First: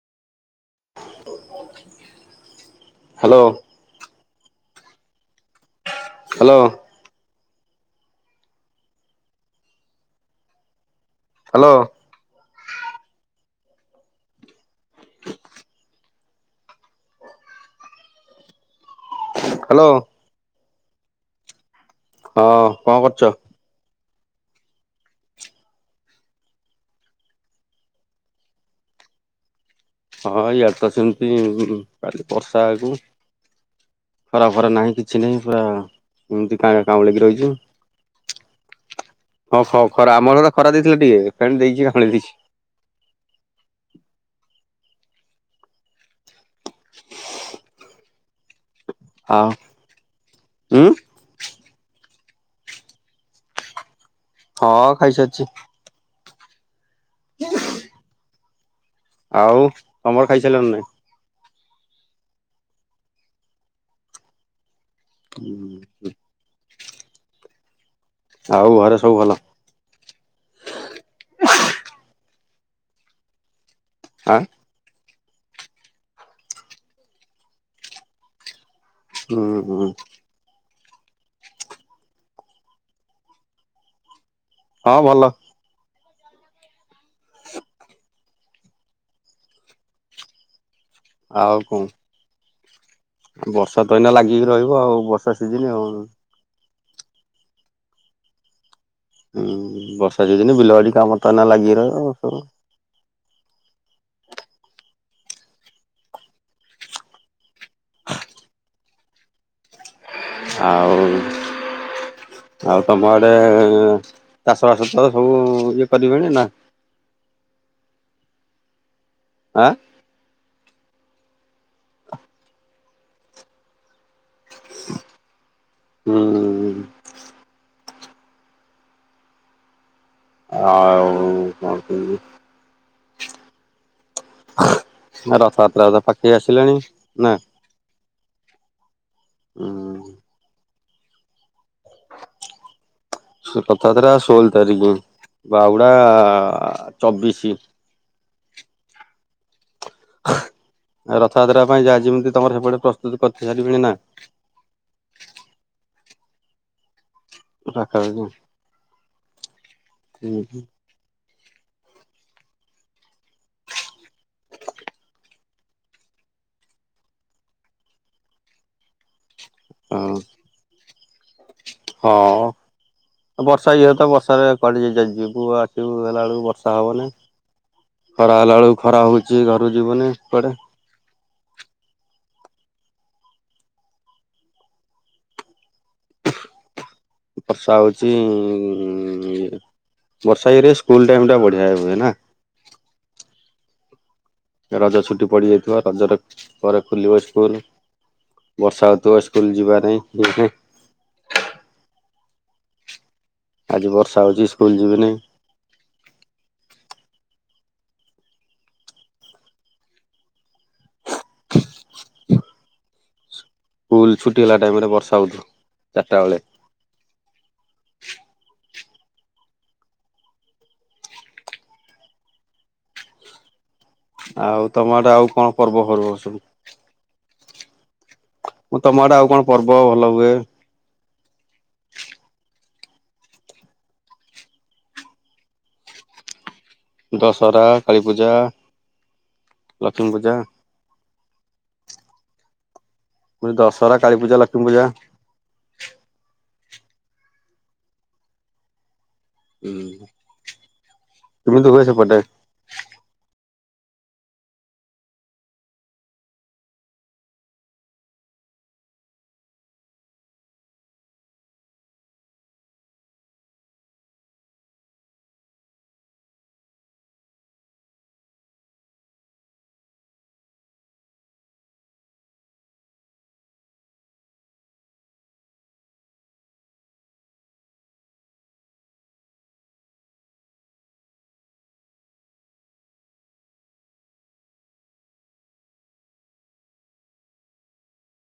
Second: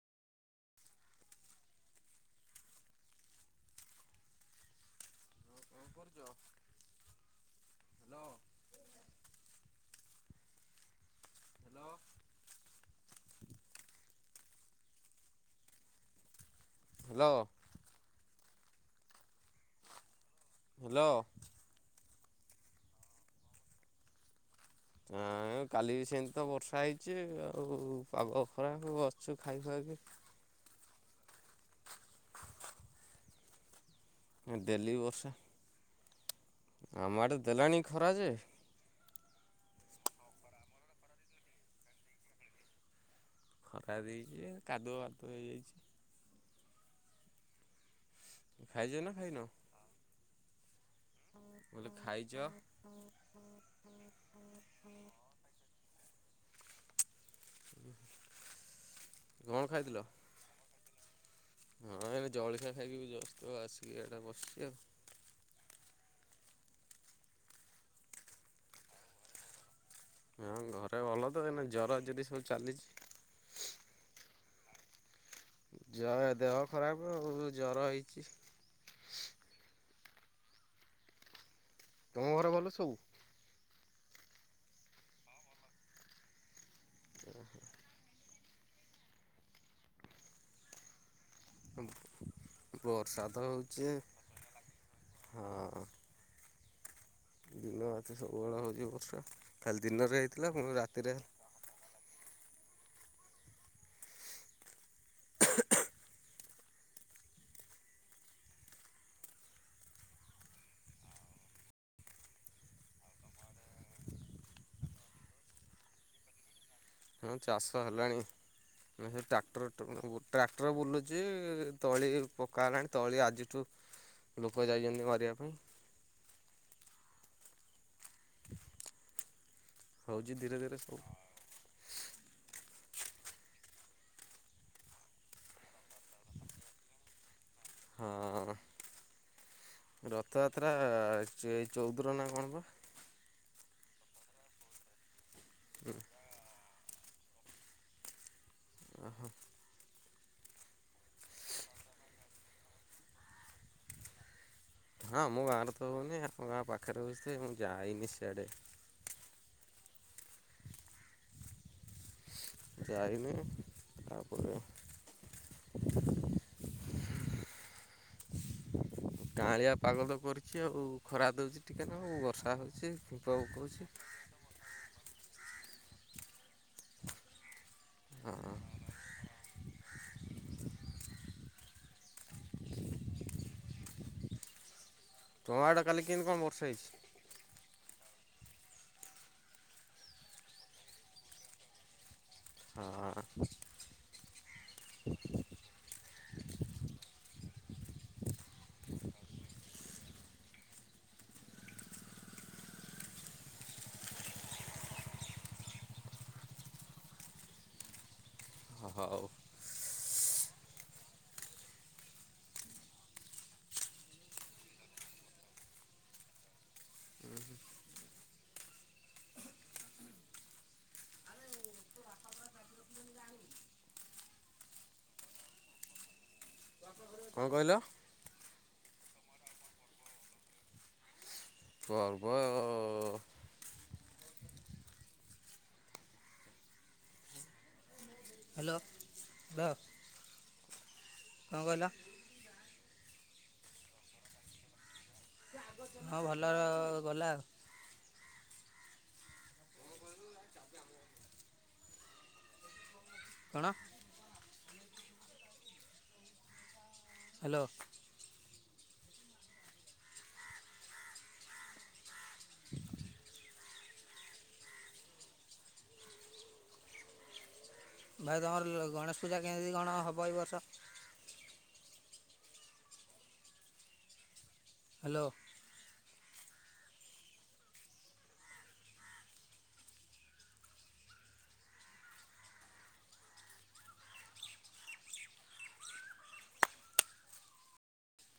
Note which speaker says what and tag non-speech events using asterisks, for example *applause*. Speaker 1: Hello. Hello.
Speaker 2: Hello.
Speaker 1: Hello.
Speaker 2: Hello.
Speaker 1: Hello.
Speaker 2: Hello.
Speaker 1: ହଁ କଣ କରୁଚ?
Speaker 2: ହଁ। *unintelligible* କାଲି ସେମିତି ତ ବର୍ଷା ହେଇଛି ଆଉ ପାଗ ଖରାପ ବସିଛୁ ଖାଇବାକୁ।
Speaker 1: ହଁ ଇଆଡ଼େ ତ ସେମିତି କାଲି ବର୍ଷା *unintelligible* ଖରା ଫରା
Speaker 2: ଡେଲି
Speaker 1: ନାହିଁ କିଛି
Speaker 2: ବର୍ଷା
Speaker 1: ନାହିଁ ପୁରା ଏମତି *unintelligible*
Speaker 2: ଆମ
Speaker 1: କାଉଁଲେଇକି
Speaker 2: ଆଡ଼େ
Speaker 1: ରହିଛି
Speaker 2: ଦେଲାଣି ଖରା ଯେ
Speaker 1: ହଉ ହଉ। ଖରା ଆମର ତ ଖରା ଦେଇଥିଲା ଟିକେ ଫେଣି ଦେଇକି କାଉଁଲେଇ ଦେଇଚି।
Speaker 2: ଖରା ଦେଇଚି ଯେ କାଦୁଅ ପାଦୁଅ ହେଇଯାଇଚି। ଖାଇଚ ନା ଖାଇନ?
Speaker 1: ଆଉ ଉଁ
Speaker 2: *unintelligible* ଖାଇଚ?
Speaker 1: ହଁ ଖାଇସାରିଚି।
Speaker 2: ହ
Speaker 1: ଆଉ ତମର ଖାଇସାରିଲଣି ନା ନାଇଁ?
Speaker 2: ହଁ ଏଇ ଜଳଖିଆ ଖାଇକି ଜଷ୍ଟ୍ ଆସିକି *unintelligible* ବସିଛି ଆଉ।
Speaker 1: ହୁଁ। ଆଉ ଘରେ ସବୁ ଭଲ।
Speaker 2: ହଁ ଘରେ ଭଲ ତ ଏଇନେ ଜର *unintelligible* ସବୁ ଚାଲିଚି।
Speaker 1: ଆଁ
Speaker 2: *unintelligible* ଦେହ ଖରାପ ହବ ଜର ହେଇଚି।
Speaker 1: ହୁଁ ହୁଁ
Speaker 2: ତମ ଘରେ ଭଲ ସବୁ?
Speaker 1: ହଁ ଭଲ।
Speaker 2: ଓହୋ
Speaker 1: ଆଉ କଣ?
Speaker 2: ବର୍ଷା ତ
Speaker 1: ବର୍ଷା
Speaker 2: ହେଉଛି
Speaker 1: ତ ଏଇନା ଲାଗିକି ରହିବ ଆଉ ବର୍ଷା ସିଜିନି
Speaker 2: ହଁ
Speaker 1: ଆଉ।
Speaker 2: ଦିନ ଅଛି ସବୁବେଳେ ହଉ *unintelligible*
Speaker 1: ହୁଁ ବର୍ଷା ସିଜିନ୍ ବିଲବାଡ଼ି କାମ ତ ଏଇନା ଲାଗିକି ରହିବ *unintelligible* ଆଉ ଆଉ ତମ ଆଡ଼େ ଚାଷ ବାସ ତ ସବୁ ଇଏ କରିବେଣି ନା?
Speaker 2: ହୁଁ ଚାଷ ହେଲାଣି *unintelligible*
Speaker 1: ଆ
Speaker 2: ଟ୍ରାକ୍ଟର *unintelligible* ଟ୍ରାକ୍ଟର ବୁଲୁଚି ତଳି ପକା ତଳି ଆଜିଠୁ ଲୋକ ଯାଇଚନ୍ତି ମାରିବା ପାଇଁ।
Speaker 1: ହୁଁ।
Speaker 2: ହେଉଛି ଧୀରେ ଧୀରେ ସବୁ
Speaker 1: ଆଉ କଣ କହିଲୁ ରଥଯାତ୍ରା ପାଖେଇ ଆସିଲାଣି। ନା
Speaker 2: ହଁ
Speaker 1: ଉଁ
Speaker 2: ରଥଯାତ୍ରା ଏ ଚଉଦ ରେ ନା କଣ ପା।
Speaker 1: ରଥଯାତ୍ରା ଷୋହଳ ତାରିଖ। ବାହୁଡା ଚବିଶି।
Speaker 2: ଓହୋ।
Speaker 1: ରଥଯାତ୍ରା ପାଇଁ ଯାହା ଯେମିତି ତମର ସେପଟେ ପ୍ରସ୍ତୁତ କରି ସାରିବେଣି ନା।
Speaker 2: ହଁ ଆମ ଗାଁରେ ତ ହଉନି ଆମ ଗାଁ ପାଖରେ ହଉଚି ଯେ ମୁଁ ଯାଇନି ସିଆଡେ।
Speaker 1: ଉଁ ହୁଁ।
Speaker 2: ଯାଇନି ଆ *inaudible* କାଁଳିଆ ପାଗ
Speaker 1: ହଁ
Speaker 2: ତ କରିଚି ଆଉ। ଖରା ଦେଉଛି ଟିକେ ନାକୁ
Speaker 1: ହଁ
Speaker 2: ବର୍ଷା ହେଉଛି ଉପଭୋଗ
Speaker 1: ବର୍ଷା ଇଏ
Speaker 2: ହୋଉଚି।
Speaker 1: ତ ବର୍ଷାରେ କୁଆଡେ ଯିବୁ ଆସିବୁ ହେଲା ବେଳକୁ ବର୍ ତା ମାନେ
Speaker 2: ହଁ
Speaker 1: ଖରା ହେଲା ବେଳକୁ ଖରା ହଉଛି ଘରୁ ଯିବୁନି। କୁଆଡେ।
Speaker 2: ତମ ଆଡେ କାଲି କେମିତି କଣ ବର୍ଷା ହେଇଛି?
Speaker 1: ବର୍ଷା ହଉଛି ବର୍ଷା ଇରେ ସ୍କୁଲ ଟାଇମ ଟା ବଢିଆ ହୁଏ ନା।
Speaker 2: ହଁ।
Speaker 1: ରଜ ଛୁଟି ପଡିଯାଇଥିବ ରଜରେ ପରେ ଖୋଲିବ। ସ୍କୁଲ୍, ବର୍ଷା ହଉଥିବ ସ୍କୁଲ ଯିବା ନାହିଁ। ଆଜି ବର୍ଷା ହଉଛି ସ୍କୁଲ ଯିବିନି।
Speaker 2: ହଉ।
Speaker 1: ସ୍କୁଲ ଛୁଟି ହେଲା ଟାଇମ ରେ ବର୍ଷା ହଉଚି ଚାରିଟା ବେଳେ। ଆଉ ତମ ଆଦେ ଆଉ କଣ ପର୍ବ ଫର୍ବ ସବୁ?
Speaker 2: କଣ କହିଲ?
Speaker 1: ମୁଁ ତମଆଡେ ଆଉ କଣ ପର୍ବ ଭଲ ହୁଏ?
Speaker 2: ପର୍ବ
Speaker 1: ଦଶହରା, କାଳୀପୂଜା,
Speaker 2: ହ୍ୟାଲୋ ବା
Speaker 1: ଲକ୍ଷ୍ମୀ ପୂଜା।
Speaker 2: କଣ କହିଲ?
Speaker 1: ମୁଁ କହିଲି ଦଶହରା, କାଳୀ ପୂଜା, ଲକ୍ଷ୍ମୀ ପୂଜା।
Speaker 2: ହଁ ଭଲ ଗଲା ଆଉ।
Speaker 1: ହୁଁ କେମିତି ହୁଏ ସେପଟେ?
Speaker 2: କଣ? ହ୍ୟାଲୋ। ଭାଇ ତମର ଗଣେଶ ପୂଜା କେମିତି କଣ ହେବ ଏ ବର୍ଷ? ହ୍ୟାଲୋ।